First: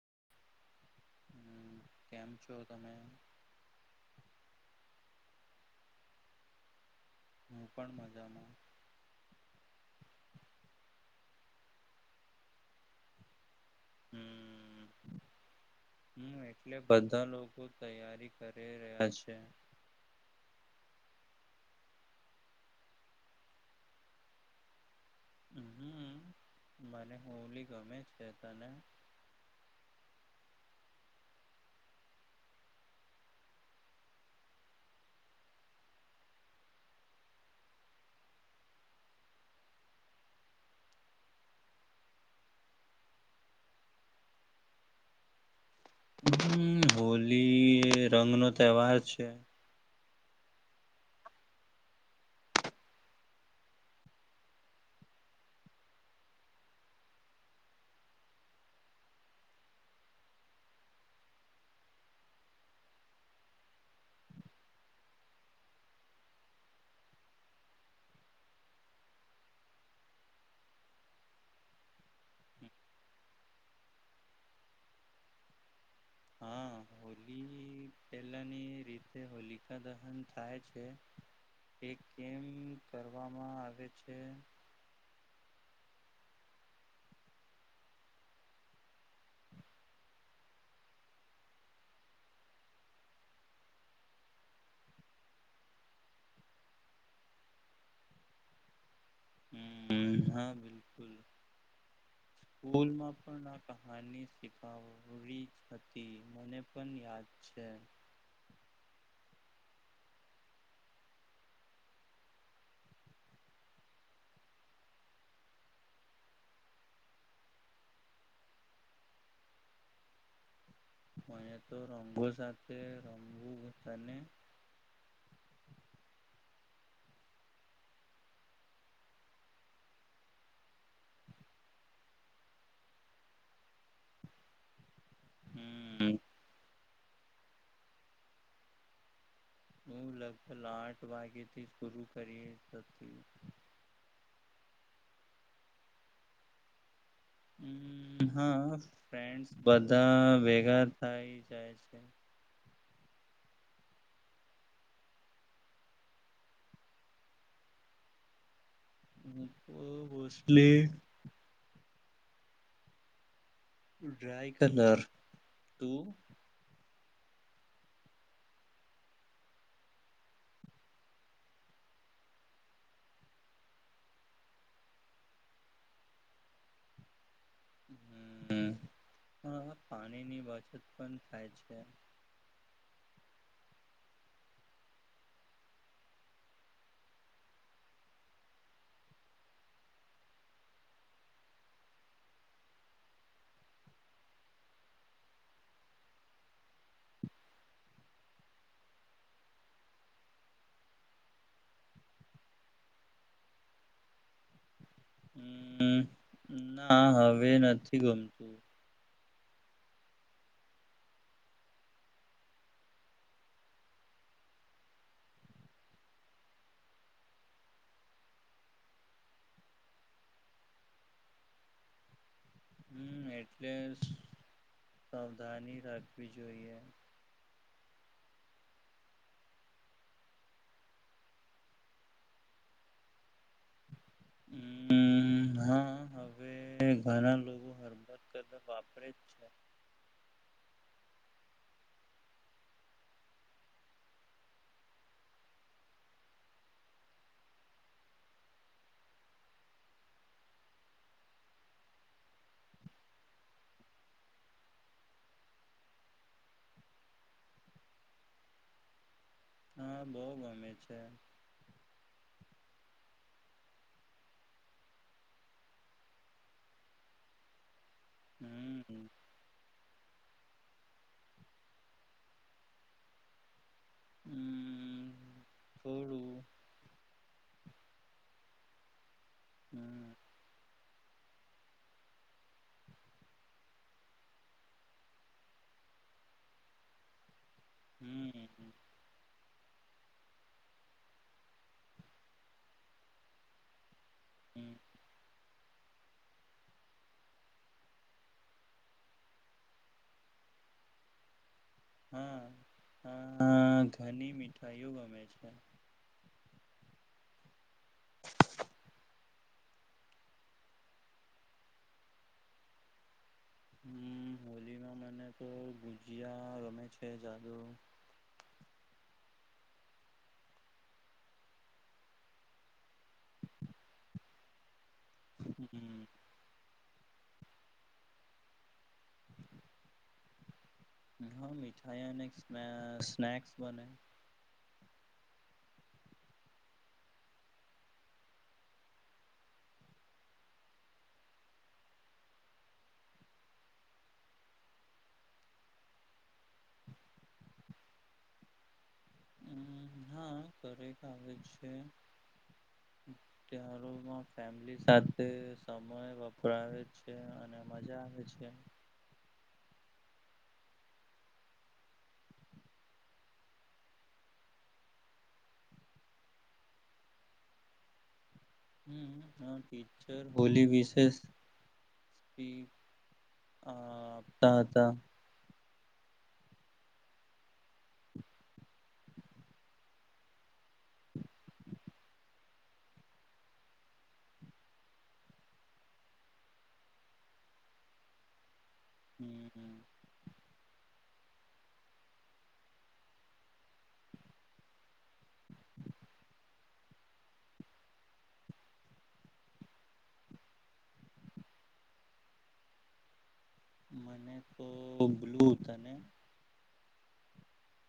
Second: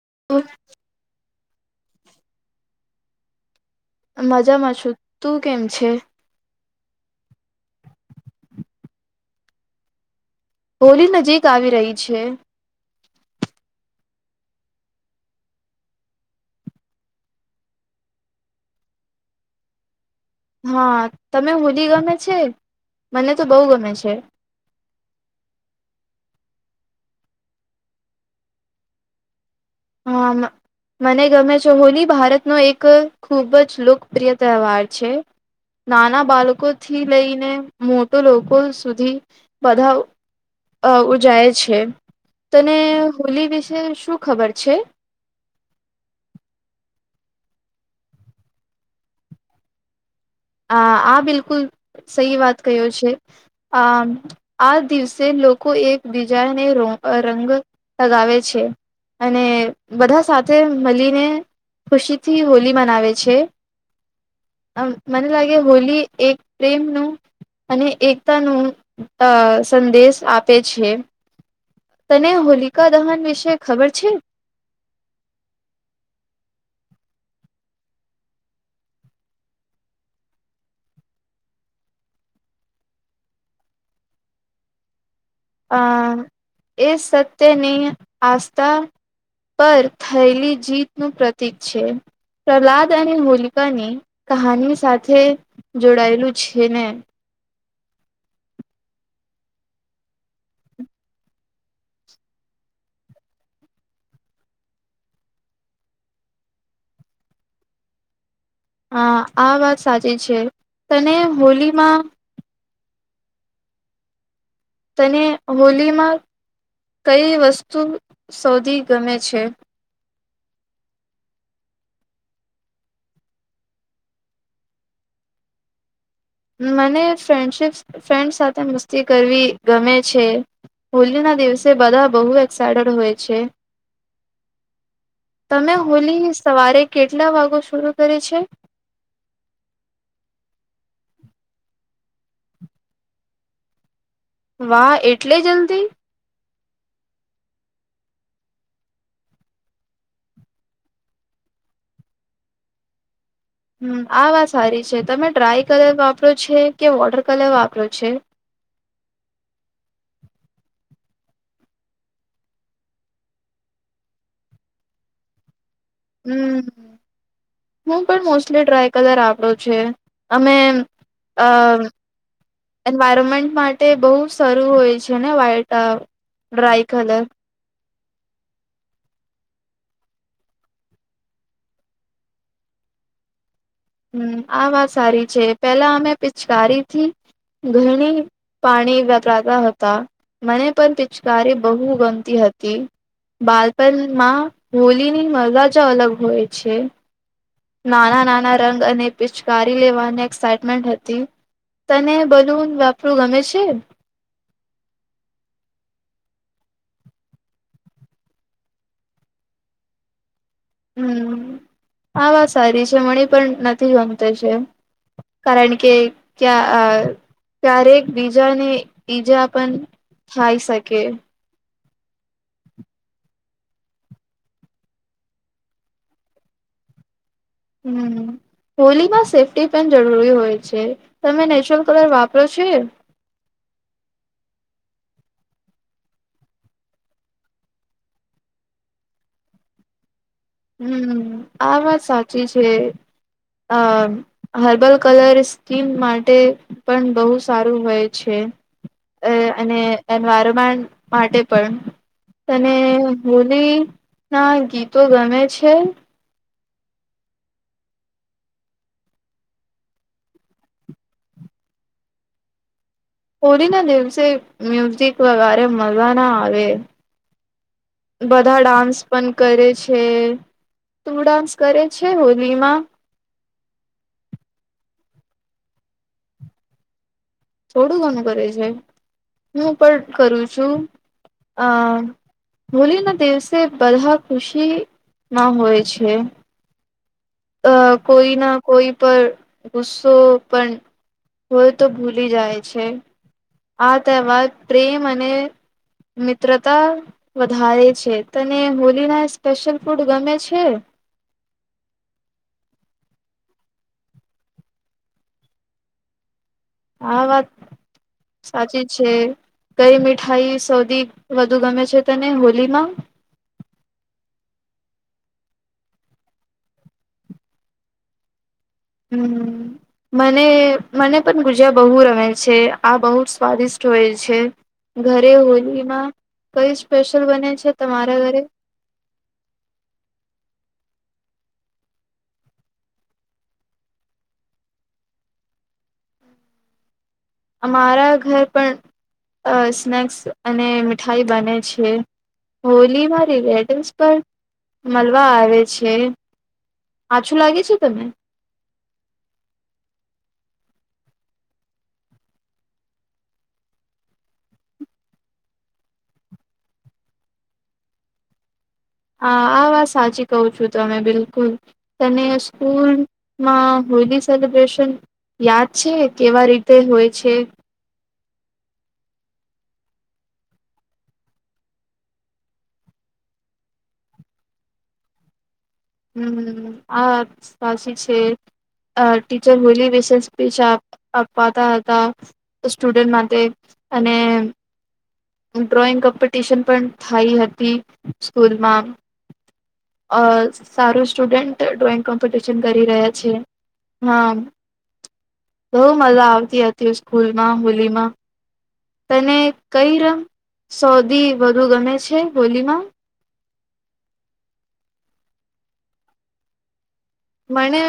[unintelligible] હમ કેમ છો તમે મજામાં છું, તું કેમ છે? હું પણ મજામાં. હોલી નજીક આવી રહી છે. હમ હમ એટલે બધા લોકો તૈયારી કરી રહ્યા છે. હા તમે હોલી ગમે છે, મને તો બહુ ગમે છે. હમ્મ મને હોલી ગમે છે. તને હા, મને ગમે છે હોલી ભારતનો એક ખૂબ જ લોકપ્રિય તહેવાર છે, નાના બાળકોથી લઈને મોટો લોકો સુધી બધા અ ઉજાય છે. તમે હોલી વિશે શું ખબર? છે. હમ્મ હોલી રંગનો તહેવાર છે. આ આ બિલકુલ સહી વાત કયો છે. આ આ દિવસે લોકો એકબીજાને ર રંગ લગાવે છે અને બધા સાથે મળીને ખુશીથી હોલી મનાવે છે મને લાગે હોલી એક પ્રેમનું અને એકતા નુ અ સંદેશ આપે છે. તને હોલિકા દહન વિશે ખબર છે. હા હોલી પહેલાની રીતે હોલિકા દહન થાય છે. એ કેમ કરવામાં આવે છે. અ એ સત્યની આસ્થા પર થયેલી જીતનું પ્રતિક છે. પ્રહલાદ અને હોલિકાની કહાની સાથે જોડાયેલું છે ને હમ હા બિલકુલ બુલમાં પણ આ કહાની [inaudible] હતી મને પન યાદ છે. હા આ વાત સાચી છે તને હોલીમાં તને હોલીમાં કઈ વસ્તુ શોધી ગમે છે મને તો રમંગો સાથે રમુને મને ફ્રેન્ડશિપ્ ફ્રેન્ડ સાથે મસ્તી કરવી ગમે છે હોલીના દિવસે બધા બહુ એક્સાઈટેડ હોય છે તમે હમ હોલી સવારે કેટલા વાગો શરૂ કરે છે હું લગભગ આઠ વાગે થી પૂરું કરી હતી વાહ એટલે જલ્દી હમ હા ફડ બધા ભેગા થાય જાય છે હમ આ વાત સારી છે તમે ડ્રાય કલર વાપરો છે કે વોટર કલર વાપરો છે હ ભોસલે ડ્રાય કલર તું હમ હું પણ મોસ્ટલી ડ્રાય કલર આપડ્યો છે અમે અ એન્વાયરમેન્ટ માટે બહુ સરારું હોય છે ને વ્હાઈટ ડ્રાય કલર હ હ પાણી ની બચત પણ થાય છે હમ આ વાત સારી છે પેલા અમે પિચકારીથી ઘણી પાણી વપરાતા હતા મને પણ પિચકારી બહુ ગમતી હતી બાળપણમાં હોલીની મજાજ અલગ હોય છે નાના નાના રંગ અને પિચકારી લેવાની એક્સાઈટમેન્ટ હતી તને બલૂન વાપરું ગમે છે હમ ના હવે નથી ગમતું હમ આા વાત સારી છે મણી પણ નથી ગમત છે કારણ કે ક્યા ક્યારેક બીજાને ઈજા પણ થાય શકે [inaudible] હમ એટલે સાવધાની રાખવી જોઈએ હમ હોલીમાં સેફ્ટી પેન્ટ જરૂરી હોય છે તમે નેચરલ કલર વાપરો છે હમ હા હવે ઘણા લોકો હરબત કરા વાપરે જ છે હમ આ વાત સાચી છે આ હર્બલ કલર સ્કીન માટે પણ બહુ સારું હોય છે અને એન્વાયરમેન્ટ માટે પણ તને હોલી ના ગીતો ગમે છે હા બહ ગમે છે હોળીના દિવસે મ્યુઝિક વગરે મળજવા ના આવે બધા ડાન્સ હમ પણ કરે છે તું ડાન્સ કરે છે હોલીમાં હમ બોળું થોડું ઘણું કરે છે હું પણ કરું છું અ હોલી ના દિવસે બધા ખુશીમાં હોય છે અ કોઈ હમ ના હમ કોઈ પર ગુસ્સો પણ હોય તો ભૂલી જાય છે હા માં હમ પ્રેમ અને મિત્રતા વધારે છે તને હોલી ના સ્પેશિયલ ફૂડ ગમે છે હા હ ઘણી મીઠાઈઓ ગમે છે હા વાત સાચી છે કઈ મીઠાઈ સૌથી વધુ ગમે છે તને હોલીમાં હમ હોલીમાં મને તો ગુજિયા રમે છે જાદુ હમ્મ મને મને પણ ગુજા બહુ રમે છે આ બહુ જ સ્વાદિષ્ટ હોય છે. ઘરે હોલીમાં હમ કઈ સ્પ [unintelligible] બને છે તમારા ઘરે. હા મિઠાઈ અને સ્નક્સ બને. અમારા ઘર પણ સ્નેક્સ અ અને મીઠાઈ બને છે હોલીમાંરી રિલેટિવસ પણ મળવા આવે છે આછું લાગે છે તમે. તેહવારો મા ફેમિલી સાથે સમય વપરાવે છે અને મજા આવે છે. હા આ વાત સાચી કહું છું તમે બિલકુલ તને સ્કૂલમાં હોલી સેલિબ્રેશન યાદ છે કેવા રીતે હોય છે. હમ્મ ટીચર હોલી વિશેષ સીપી આપતા હતા. હમ્મ આ સાચી છે ટીચર હોલી વિશે સ્પીચ આ અપાતા હતા સ્ટુડન્ટ માટે અને ડ્રોઈંગ કોમ્પિટિશન પણ થઇ હતી સ્કૂલમાં. હમ્મ. અ સારું સ્ટુડન્ટ ડ્રોઈંગ કોમ્પિટિશન કરી રહ્યા છે હા બહુ મજા આવતી હતી સ્કૂલમાં હોલીમાં. તને કઈ રંગ સોધી વધુ ગમે છે હોલીમાં. મને તો બ્લુ ત ને. મને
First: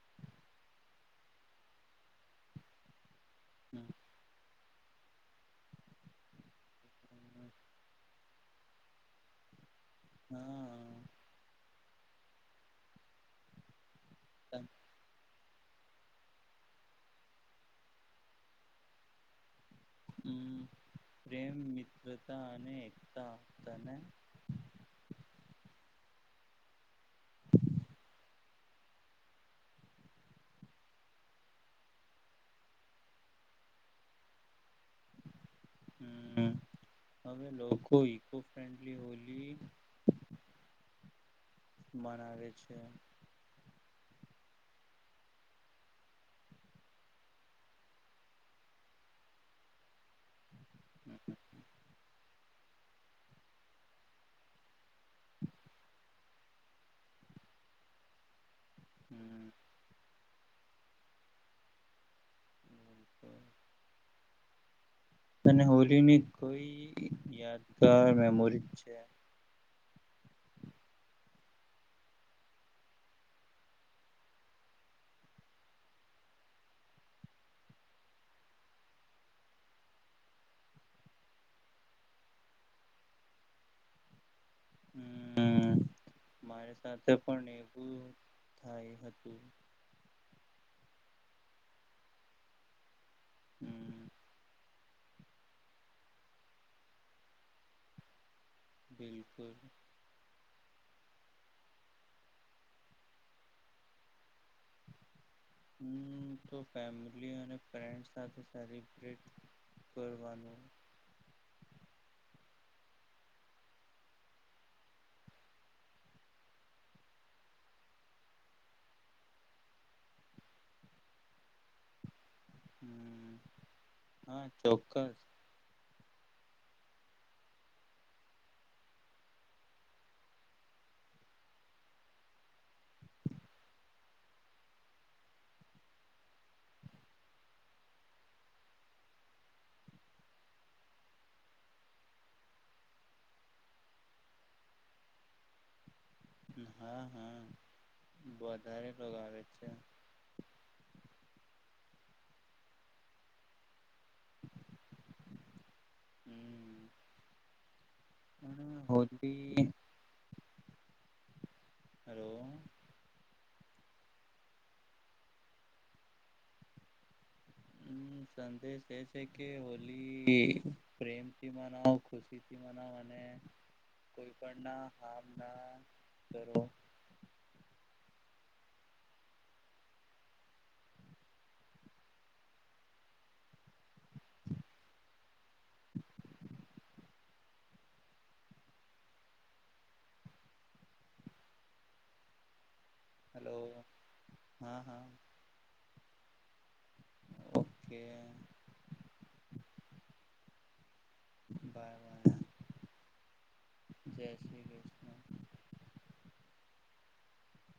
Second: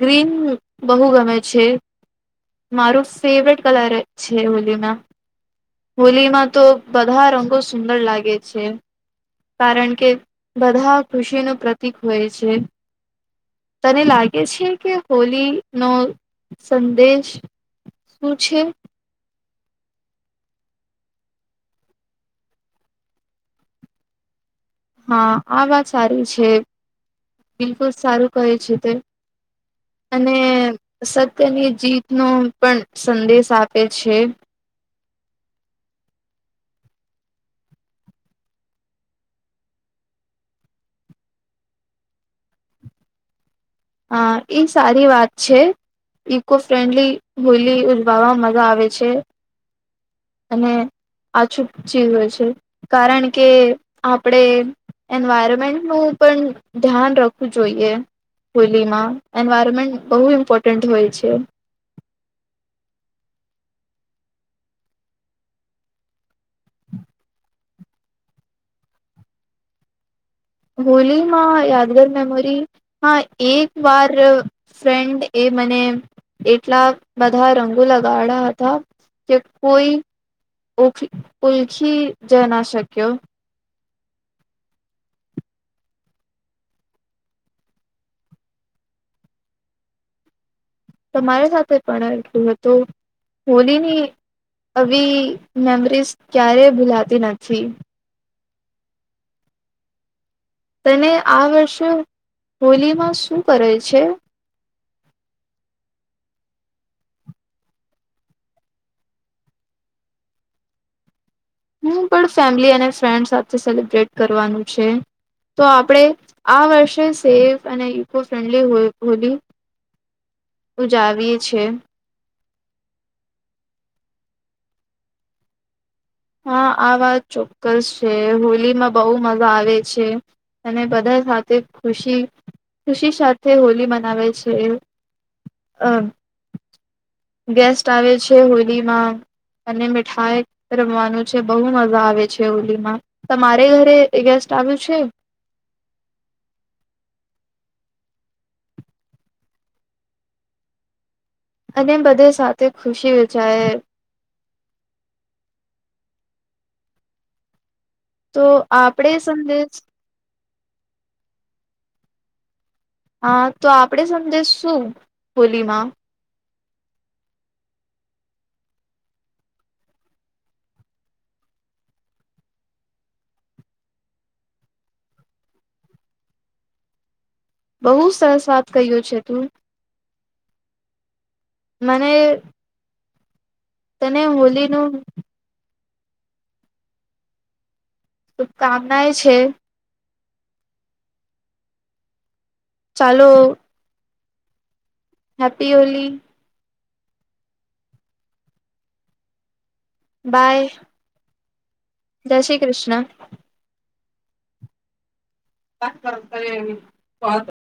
ગ્રીન બહુ ગમે છે. મારું ફેવરેટ કલર છે હોલી મે. હોલીમાં તો બધા રંગો સુંદર લાગે છે. કારણ કે હા બધા કૃષિનું ત હોય છે. તને લાગે છે કે હોલી. નો સંદેશ શું છે. હમ પ્રેમ મિત્રતા અને એકતા તને. હા આ વાત સારી છે બિલકુલ સારું કહે છે તે અને સત્યની જીતનો પણ સંદેશ આપે છે. [inaudible] અ એ સારી વાત છે ઈકો ફ્રેન્ડલી હોલી ઉજવવામાં મજા આવે છે અને હમ આછુક ચીઝ હોય છે કારણ કે આપણે એન્વાયરમેન્ટનું પણ ધ્યાન રખવું જોઈએ. હોલીમાં હમ, એન્વાયરમેન્ટ બહું ઈ ઇમપર્ટ હોય છે. અને હોલીની કોઈ યાદગાર મેમોરી છે. હોલીમાં યાદગાર મેમોરી હ એક વાર ફ્રેન્ડ એ મને એટલા બધા રંગો લગાડયા હતા કે કોઈ ઓ ઓલખી જ ના શક્યો. હમ મારી સાથે પણ એવું થાય હતું. તમારા સાથે પણ એટલું હતું. હોલી હમ ની. આવી મેમરીઝ ક્યારેય ભૂલાતી નથી. [inaudible] તને આ વર્ષે હોલીમાં શું કરે છે. હમ તો ફેમિલી અને ફડ સાથે સેલબટ કરવાનું હું પણ ફેમિલી અને ફ્રેન્ડ સાથે સેલિબ્રેટ કરવાનું છે, તો આપણે આ વર્ષે સેફ અને ઇકો ફ્રેન્ડલી હોલી ઉજાવીએ છીએ. હમ હા ચોક્કસ. હા આ વાત ચોક્કસ છે હોલીમાં બહુ મજા આવે છે, અને બધા સાથે ખુશી ખુશી સાથે હોલી મનાવે છે, અ ગેસ્ટ આવે છે હોલીમાં, અને મીઠાઈ રમવાનું છે બહુ મજા આવે છે હોલીમાં, તમારે ઘરે ગેસ્ટ આવ્યું છે. હા હા વધારે લોકો આવે છે. અને બધે સાથે ખુશી વિચારે હમ. તો પણ આપડે હોલી સંદેશ હલો. હા તો આપડે સમજ શું હોલીમાં? હમ, સંદેશ એ છે કે હોલી પ્રેમથી મનાવ ખુશી થી મનાવ અને કોઈ પણ ના હ ના કરો. [unintelligible] બહુ સરસ વાત ક્યો છે તું. મને તને હોલીનું [inaudible] શુભકામનાય છે. હલો. હા હા. [inaudible] Happy Holi. Okay. [inaudible] By. By. [inaudible] જય શ્રી કૃષ્ણ. જય શ્રી ક્રિષ્ના. [unintelligible]